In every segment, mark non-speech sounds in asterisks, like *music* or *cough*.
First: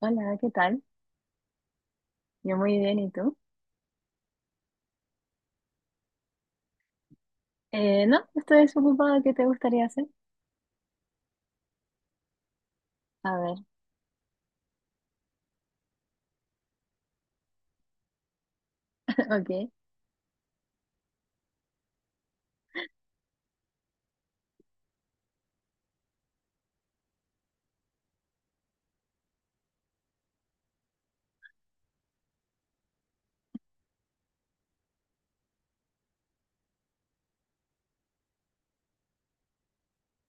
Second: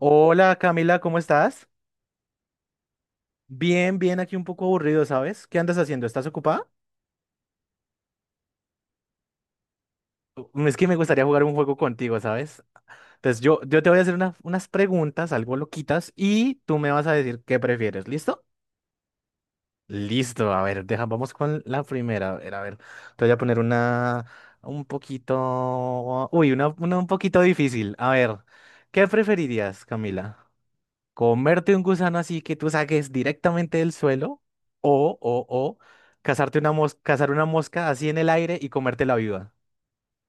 Hola, ¿qué tal? Camila, ¿cómo estás? Yo muy bien, ¿y tú? Bien, bien, aquí un poco aburrido, ¿sabes? ¿Qué andas haciendo? ¿Estás ocupada? No, estoy desocupada. ¿Qué te gustaría hacer? Es que me gustaría jugar un juego contigo, ¿sabes? A Entonces ver, yo te voy a hacer unas preguntas, algo loquitas, y tú me vas a decir qué prefieres, ¿listo? *laughs* ok. Listo, a ver, deja, vamos con la primera, a ver, te voy a poner una un poquito, uy, una un poquito difícil, a ver, ¿qué preferirías, Camila? Comerte un gusano así que tú saques directamente del suelo o cazar una mosca así en el aire y comértela viva.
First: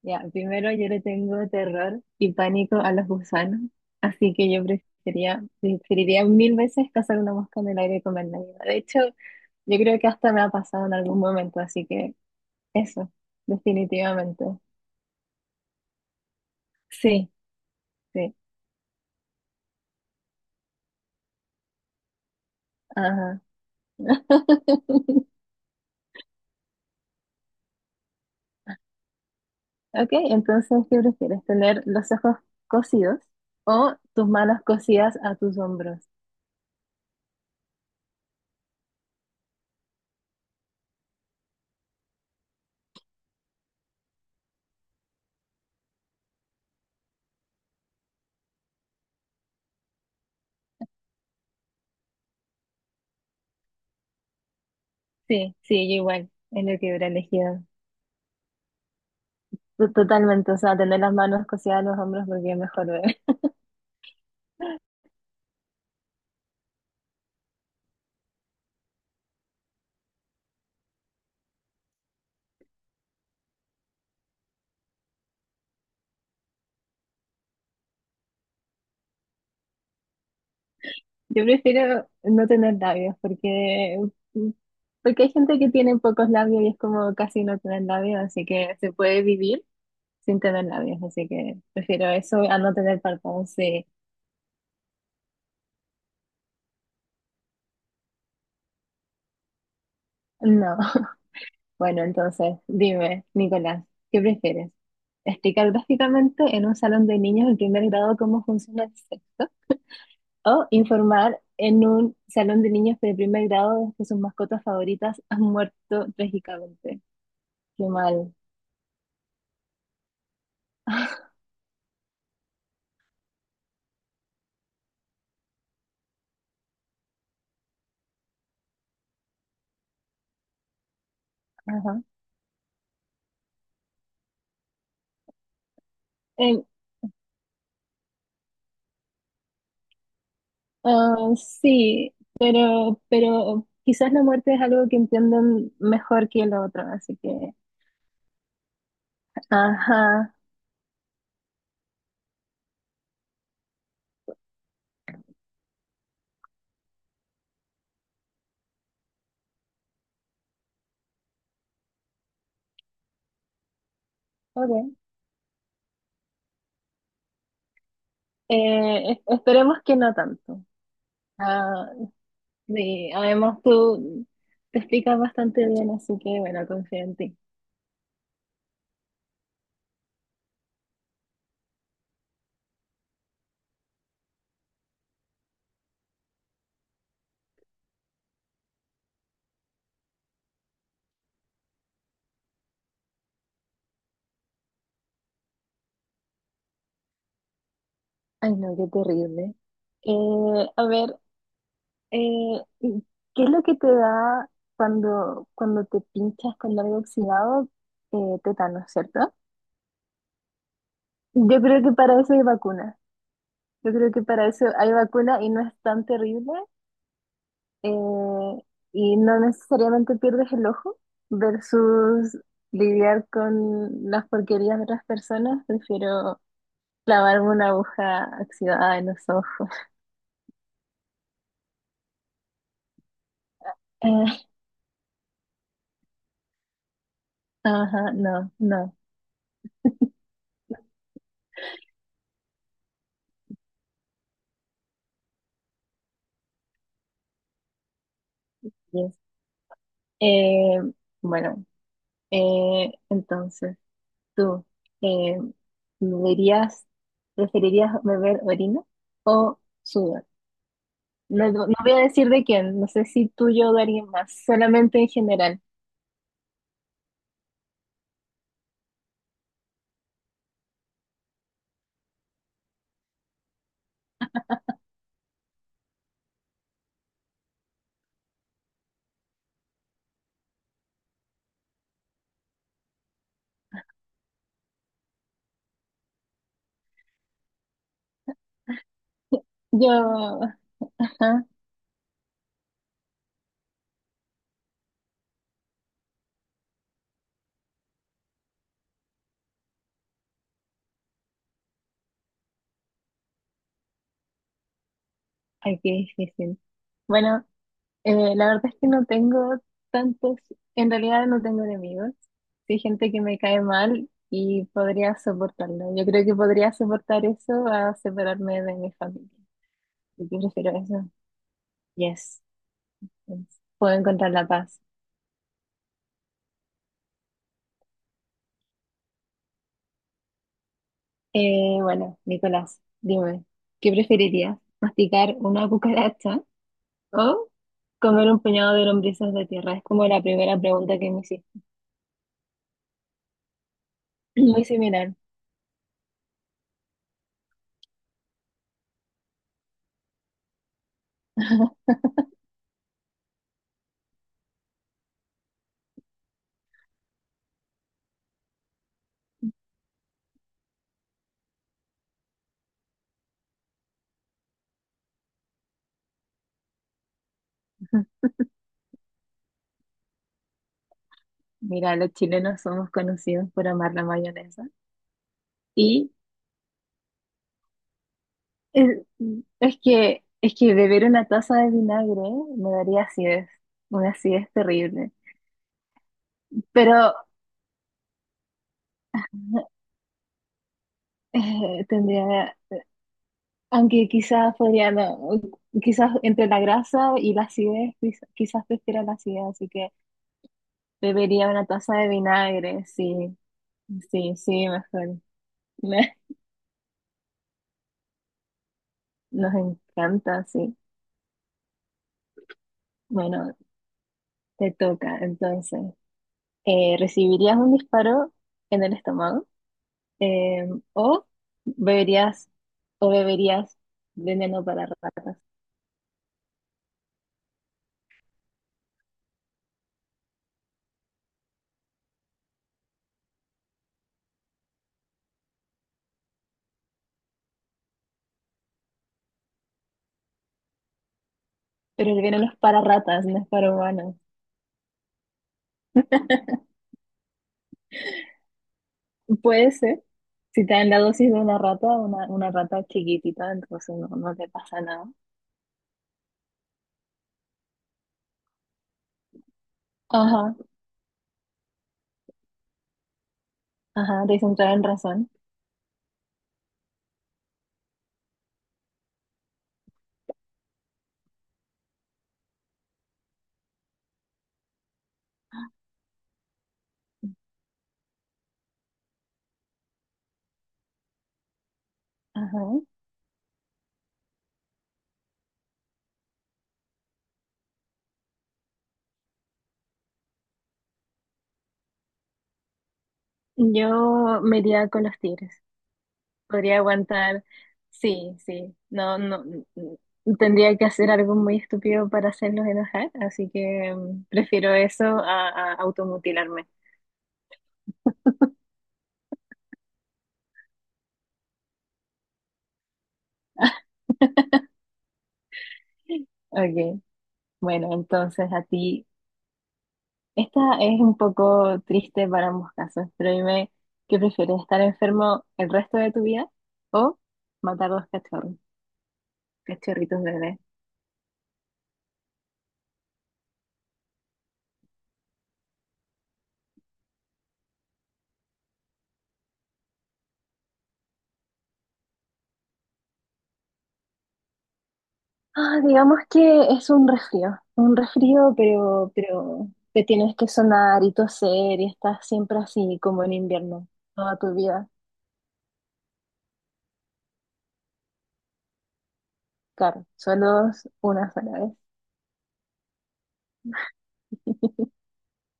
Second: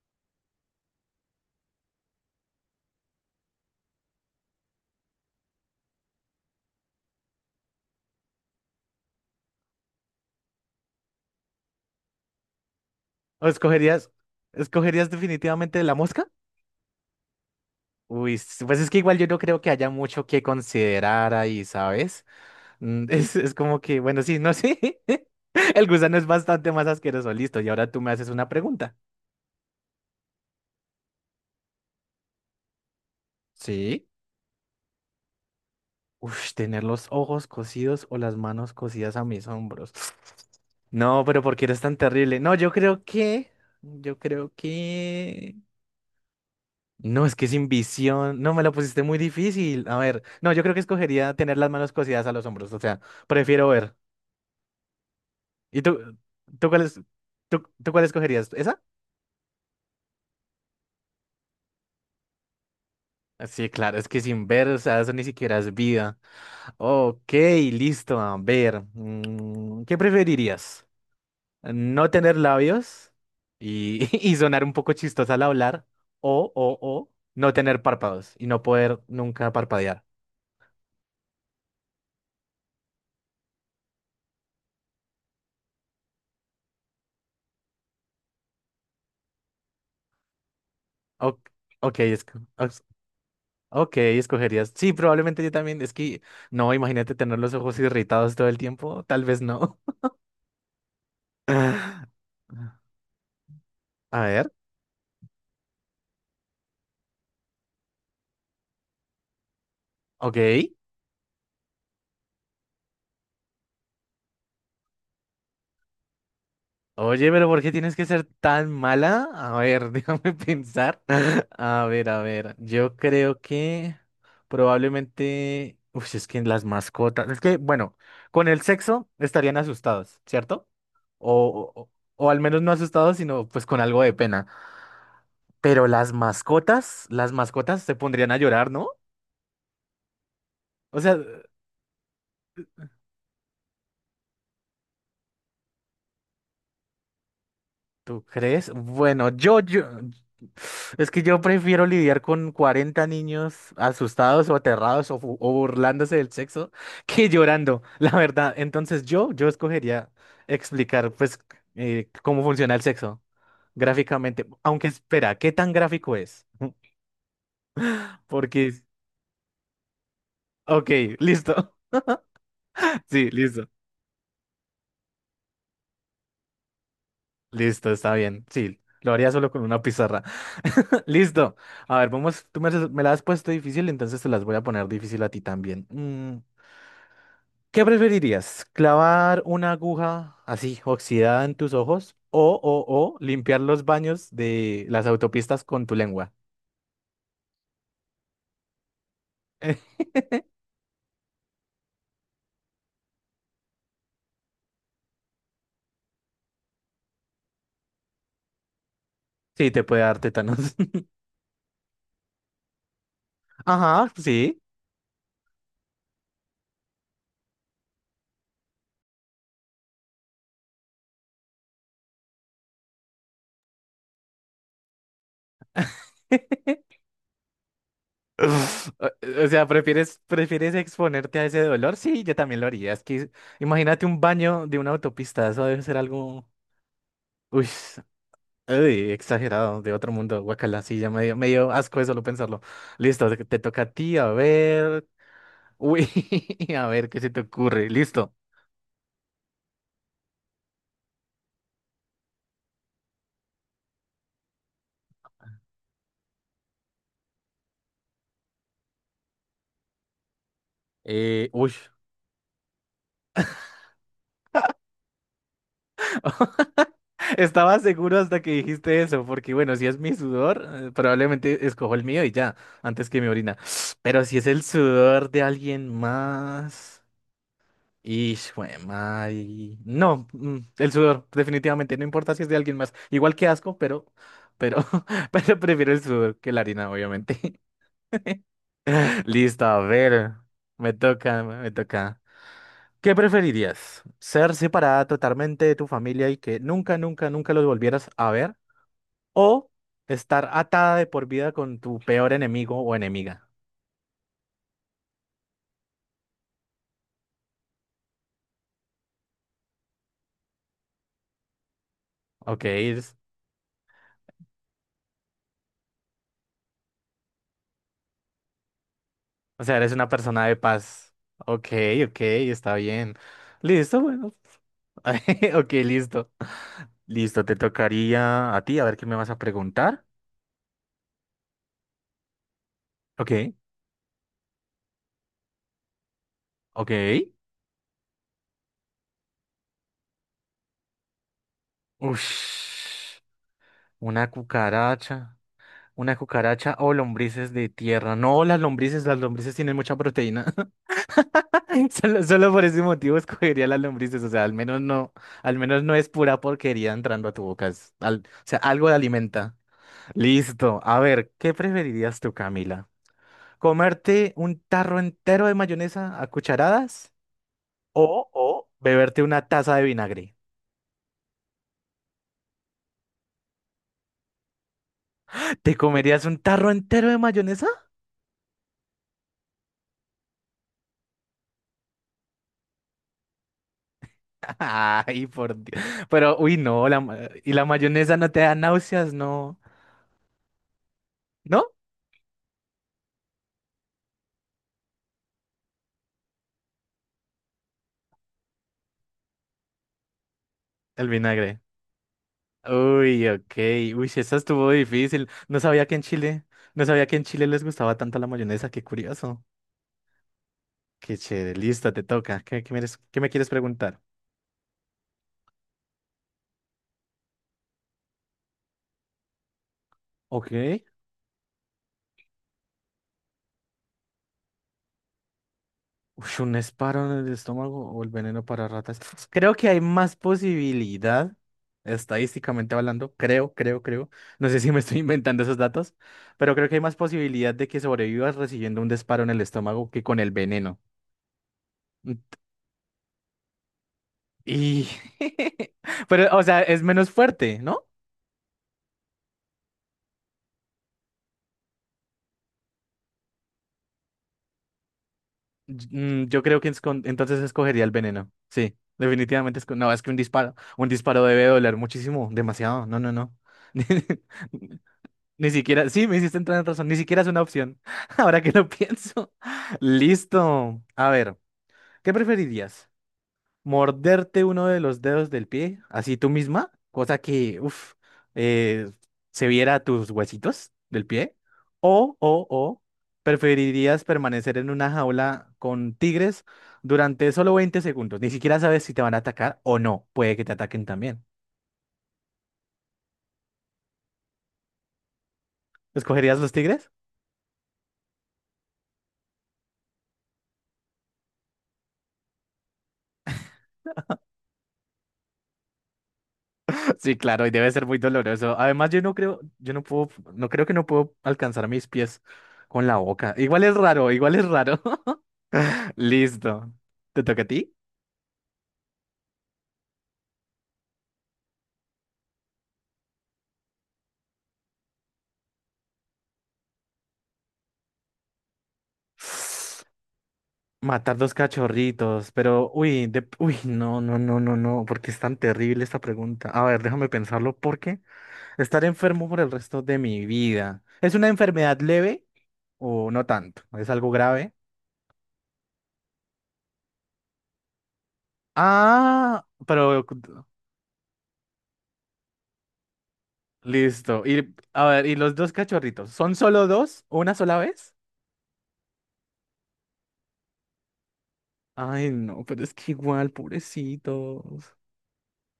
Ya, primero yo le tengo terror y pánico a los gusanos, así que yo preferiría mil veces cazar una mosca en el aire y comerla viva. De hecho, yo creo que hasta me ha pasado en algún momento, así que eso, ¿O definitivamente. escogerías definitivamente la mosca? Sí, Uy, sí, pues es que igual yo no creo que haya mucho que considerar ahí, ¿sabes? Mm, *laughs* Es, ajá. es como que, bueno, sí, no sé. *laughs* *laughs* El gusano es bastante más asqueroso, listo. Y ahora tú me haces una pregunta. Ok, entonces, ¿qué prefieres? ¿Tener los ojos cosidos o Sí. tus manos cosidas a tus hombros? Uf, tener los ojos cosidos o las manos cosidas a mis hombros. *sniffs* No, pero ¿por qué eres tan terrible? No, yo creo que... No, es que sin visión. No, me la pusiste muy difícil. A ver, no, yo creo que escogería tener las manos cosidas a los hombros. O sea, prefiero ver. Sí, ¿Y sí, yo tú, igual, es tú lo cuál que es- hubiera elegido. tú cuál escogerías? ¿Esa? Totalmente, o sea, tener las manos cosidas en los hombros porque es mejor ver. Ah, sí, claro, es que sin ver, o sea, *laughs* eso ni siquiera es vida. Ok, listo, a ver. ¿Qué preferirías? No tener labios y, *laughs* y sonar un poco chistosa al hablar, o no tener párpados y no poder nunca parpadear. Yo prefiero no tener labios porque, porque hay gente que tiene pocos labios y es como casi no tener labios, así que se puede vivir sin tener labios, así Ok, que ok, prefiero eso a no tener párpados, sí. ok, escogerías. Sí, probablemente yo también. Es que, no, imagínate tener los ojos irritados todo el tiempo. Tal vez no. No. *laughs* *laughs* Bueno, entonces, dime, Nicolás, ¿qué A ver, prefieres? ¿Explicar gráficamente en un salón de niños del primer grado cómo funciona el sexo? ¿O ok. informar en un salón de niños de primer grado de que sus mascotas favoritas *laughs* han muerto trágicamente? Oye, pero ¿por qué Qué tienes que ser mal. tan mala? A ver, *laughs* déjame pensar. *laughs* *laughs* A ver, a ver. Yo creo que probablemente. Uf, es que las mascotas. Es que, bueno, con el sexo estarían asustados, ¿cierto? O, o, Ajá. o al menos no asustados, sino pues con algo de pena. Pero Em, las mascotas se pondrían a llorar, ¿no? O ah, sea. sí, pero quizás la muerte es algo que entienden mejor que lo otro, así que... ¿Tú crees? Bueno, yo, Ajá, es que yo prefiero lidiar con 40 niños asustados o aterrados o o burlándose del sexo *laughs* que llorando, la verdad. Entonces yo escogería explicar, pues, cómo funciona el sexo gráficamente. Aunque ok. espera, ¿qué tan gráfico es? *laughs* Porque, Esperemos que no tanto. ok, listo. Ah, *laughs* sí, Sí, además listo. tú te explicas bastante bien, así que bueno, confío en ti. Listo, está bien. Sí, lo haría solo con una pizarra. *laughs* Listo. A ver, vamos. Me la has puesto difícil, entonces te las voy a poner difícil a ti también. Mm, ¿qué preferirías? ¿Clavar una aguja así oxidada en tus ojos o, o limpiar los baños de las autopistas con tu lengua? Ay, no, qué terrible. *laughs* A ver, Eh, ¿y ¿qué es lo que te da cuando te pinchas con algo oxidado? ¿Tétanos, cierto? Sí, te puede dar tétanos. *laughs* Yo creo que para eso hay vacuna. Yo Ajá, creo que para sí. eso hay vacuna y no es tan terrible. eh, y no necesariamente pierdes el ojo versus lidiar con las porquerías de otras personas. Prefiero *laughs* clavarme una aguja oxidada en los O sea, ojos. *laughs* Prefieres exponerte a ese dolor? Sí, yo también lo haría. Es que imagínate un Eh, baño de una autopista, eso debe ser algo, uy, ajá, no, no, uy, exagerado, de otro mundo, guacala, sí, me dio asco de solo pensarlo. Listo, te toca a ti, a ver, uy, *laughs* a ver qué se te ocurre, listo. yes. Eh, bueno, entonces, tú, eh, ¿me ¿verías, preferirías beber orina o sudor? No, Uy, no voy a decir de quién, no sé si tuyo o de alguien más, solamente en general. *laughs* estaba seguro hasta que dijiste eso, porque bueno, si es mi sudor, probablemente escojo el mío y ya, antes que mi orina. *sniffs* Pero si es el sudor de alguien más. Y madre. No, el sudor, definitivamente, no importa si es de alguien más. Igual que asco, pero, *laughs* pero prefiero el sudor que la harina, obviamente. *laughs* Listo, a ver. Yo, ajá, Me toca. ¿Qué preferirías? ¿Ser separada totalmente de tu familia y que nunca, nunca, nunca los volvieras a ver? ¿O estar atada de por vida con tu peor enemigo o enemiga? ay, qué difícil. Bueno, la verdad es que no tengo tantos, en realidad no tengo enemigos. Ok, Sí, hay gente que me cae mal y podría soportarlo. Yo creo que podría soportar eso a separarme de mi familia. o sea, eres una Yo persona de prefiero eso. paz. Ok, ok, Yes. está bien. Yes. Puedo Listo, encontrar bueno. la paz. *laughs* Ok, listo. Listo, te tocaría a ti, a ver qué me vas a preguntar. Bueno, Nicolás, dime, Ok, ¿qué preferirías? ¿Masticar una cucaracha ok. o comer un puñado de lombrices de tierra? Es como la primera pregunta que me hiciste. Ush, una *clears throat* Muy similar. cucaracha. Una cucaracha o lombrices de tierra. No, las lombrices tienen mucha proteína. *laughs* Solo por ese motivo escogería las lombrices. O sea, al menos no es pura porquería entrando a tu boca. O sea, algo de alimenta. Listo. A ver, ¿qué preferirías tú, Camila? ¿Comerte un tarro entero de mayonesa a cucharadas? O beberte una taza de vinagre. Mira, los chilenos somos conocidos por amar la mayonesa. ¿Te Y comerías un tarro entero de mayonesa? es, es, que, es que beber una taza de vinagre me daría acidez, una acidez *laughs* terrible. Ay, por Dios. Pero, uy, no, Pero y la mayonesa no te da náuseas, no. *laughs* ¿No? Tendría aunque quizás podría, no, quizás entre la grasa y la acidez, quizás prefiera la acidez, así que El bebería vinagre. una taza de vinagre, Uy, sí, ok. Uy, sí, sí, esa sí, estuvo mejor. difícil. No sabía que en Me- Chile, no sabía que en Chile les gustaba tanto la mayonesa, qué curioso. Nos encanta, sí. Qué chévere, listo, te toca. Qué me quieres Bueno, preguntar? te toca, entonces. ¿Recibirías un disparo en el estómago? Ok. Eh, ¿O beberías, beberías veneno para ratas? Uy, un disparo en el estómago o el veneno para ratas. Creo que hay más posibilidad, estadísticamente hablando, creo, creo, creo. No sé si me estoy *laughs* inventando esos datos, pero creo que hay más posibilidad de que sobrevivas recibiendo un disparo en el estómago que con el veneno. Pero Mm, el veneno es para ratas, no es para humanos. y... *laughs* Pero, o sea, es menos fuerte, ¿no? Puede ser. Si te dan la dosis de una rata, una rata chiquitita, entonces no, no te pasa nada. Yo creo que es entonces escogería el veneno. Sí, definitivamente. No, es que Ajá, un disparo debe doler muchísimo, demasiado. No, no, no. *laughs* ajá, te hice entrar en razón. Ni siquiera, sí, me hiciste entrar en razón, ni siquiera es una opción. *laughs* Ahora que lo pienso. *laughs* Listo. A ver, ¿qué preferirías? ¿Morderte uno de los dedos del pie, así tú misma? Cosa que, uff, se viera tus huesitos del pie. O, o, Ajá. o, ¿Preferirías permanecer en una jaula con tigres durante solo 20 segundos? Ni siquiera sabes si te van a atacar o no. Puede que te ataquen también. Yo me iría con los tigres. ¿Escogerías los Podría tigres? aguantar. Sí, sí. No, no. Tendría que hacer algo muy estúpido para hacerlos enojar, así que prefiero eso a, automutilarme. Sí, claro, y debe ser muy doloroso. Además, yo no creo, yo no puedo, no creo que no puedo alcanzar mis pies con la boca. Igual es raro, igual es raro. *laughs* Listo. Ok, ¿Te toca a ti? bueno, entonces a ti. Esta es un poco triste para ambos casos, pero dime, ¿qué prefieres, estar enfermo el resto de tu vida o matar dos cachorros, cachorritos bebés? Matar dos cachorritos, pero uy, de, uy, no, no, no, no, no, porque es tan terrible esta pregunta. A ver, déjame pensarlo, porque estar enfermo por el resto de mi vida. ¿Es una enfermedad leve o no tanto? ¿Es algo grave? Ah, digamos que es un resfrío, pero, Ah, pero pero te tienes que sonar y toser y estás siempre así como en invierno, listo. toda Y tu a vida. ver, ¿y los dos cachorritos? ¿Son solo dos? ¿O una sola vez? Claro, solo es una sola vez. Ay, no, pero es que igual, pobrecitos.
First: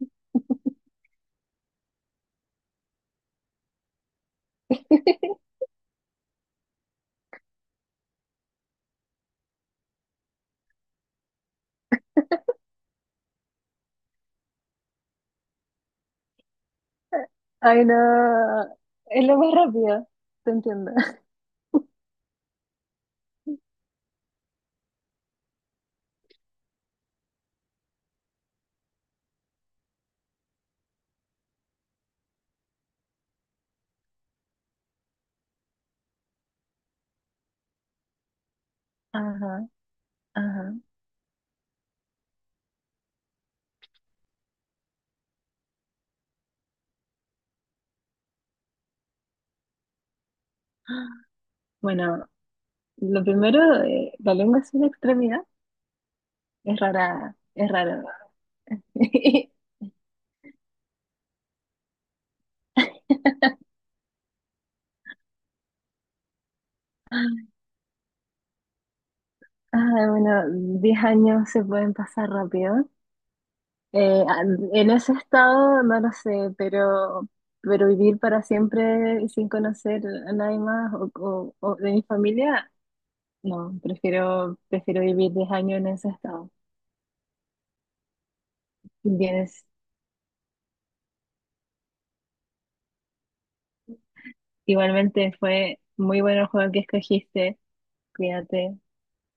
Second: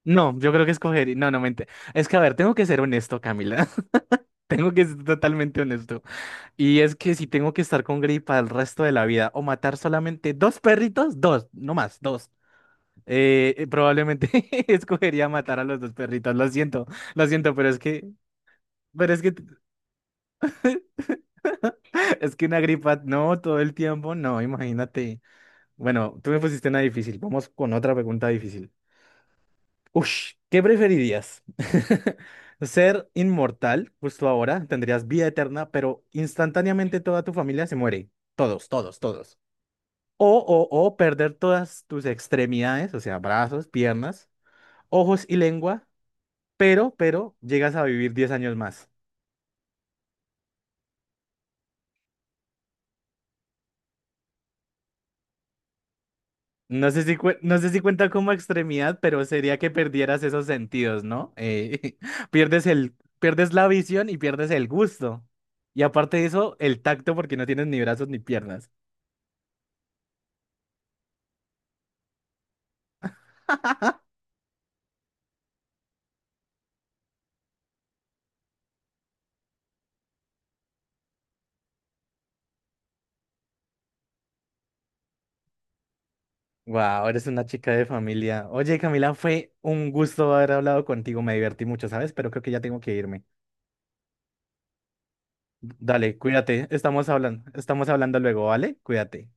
No, yo creo que escogería. No, no, mente. Es que, a ver, tengo que ser honesto, Camila. *laughs* Tengo que ser *laughs* totalmente honesto. Y es que si tengo que estar con gripa el resto de la vida o matar solamente dos perritos, dos, no más, dos. Probablemente *laughs* escogería matar a los dos perritos. Lo siento, Ay, no, pero es es que, lo más rápido, te entiendo. *laughs* es que una gripa, no, todo el tiempo, no, imagínate. Bueno, tú me pusiste una difícil. Vamos con otra pregunta difícil. Ush, ¿qué preferirías? *laughs* ¿Ser inmortal justo ahora? Tendrías vida eterna, pero instantáneamente toda tu familia se muere. Todos, todos, todos. Ajá, O, o, ajá. o perder todas tus extremidades, o sea, brazos, piernas, ojos y lengua, pero llegas a vivir 10 años más. Bueno, lo primero, la lengua es una extremidad. Es No sé si, rara, no sé es si raro. cuenta como extremidad, pero sería que *laughs* perdieras esos sentidos, ¿no? *laughs* Pierdes el, pierdes la visión y pierdes el gusto. Y aparte de eso, el tacto porque no tienes ni brazos ni piernas. Ah, bueno, 10 años se pueden pasar rápido. Eh, en ese estado no lo sé, pero, vivir para siempre sin conocer a nadie más o, o de mi familia, no, prefiero vivir 10 años en ese estado. Wow, eres una chica de familia. Oye, Camila, fue Tienes, un gusto haber hablado contigo. Me divertí mucho, ¿sabes? Pero creo que ya tengo que irme. igualmente fue Dale, muy bueno el cuídate. juego que escogiste, Estamos hablando luego, ¿vale? cuídate. Cuídate.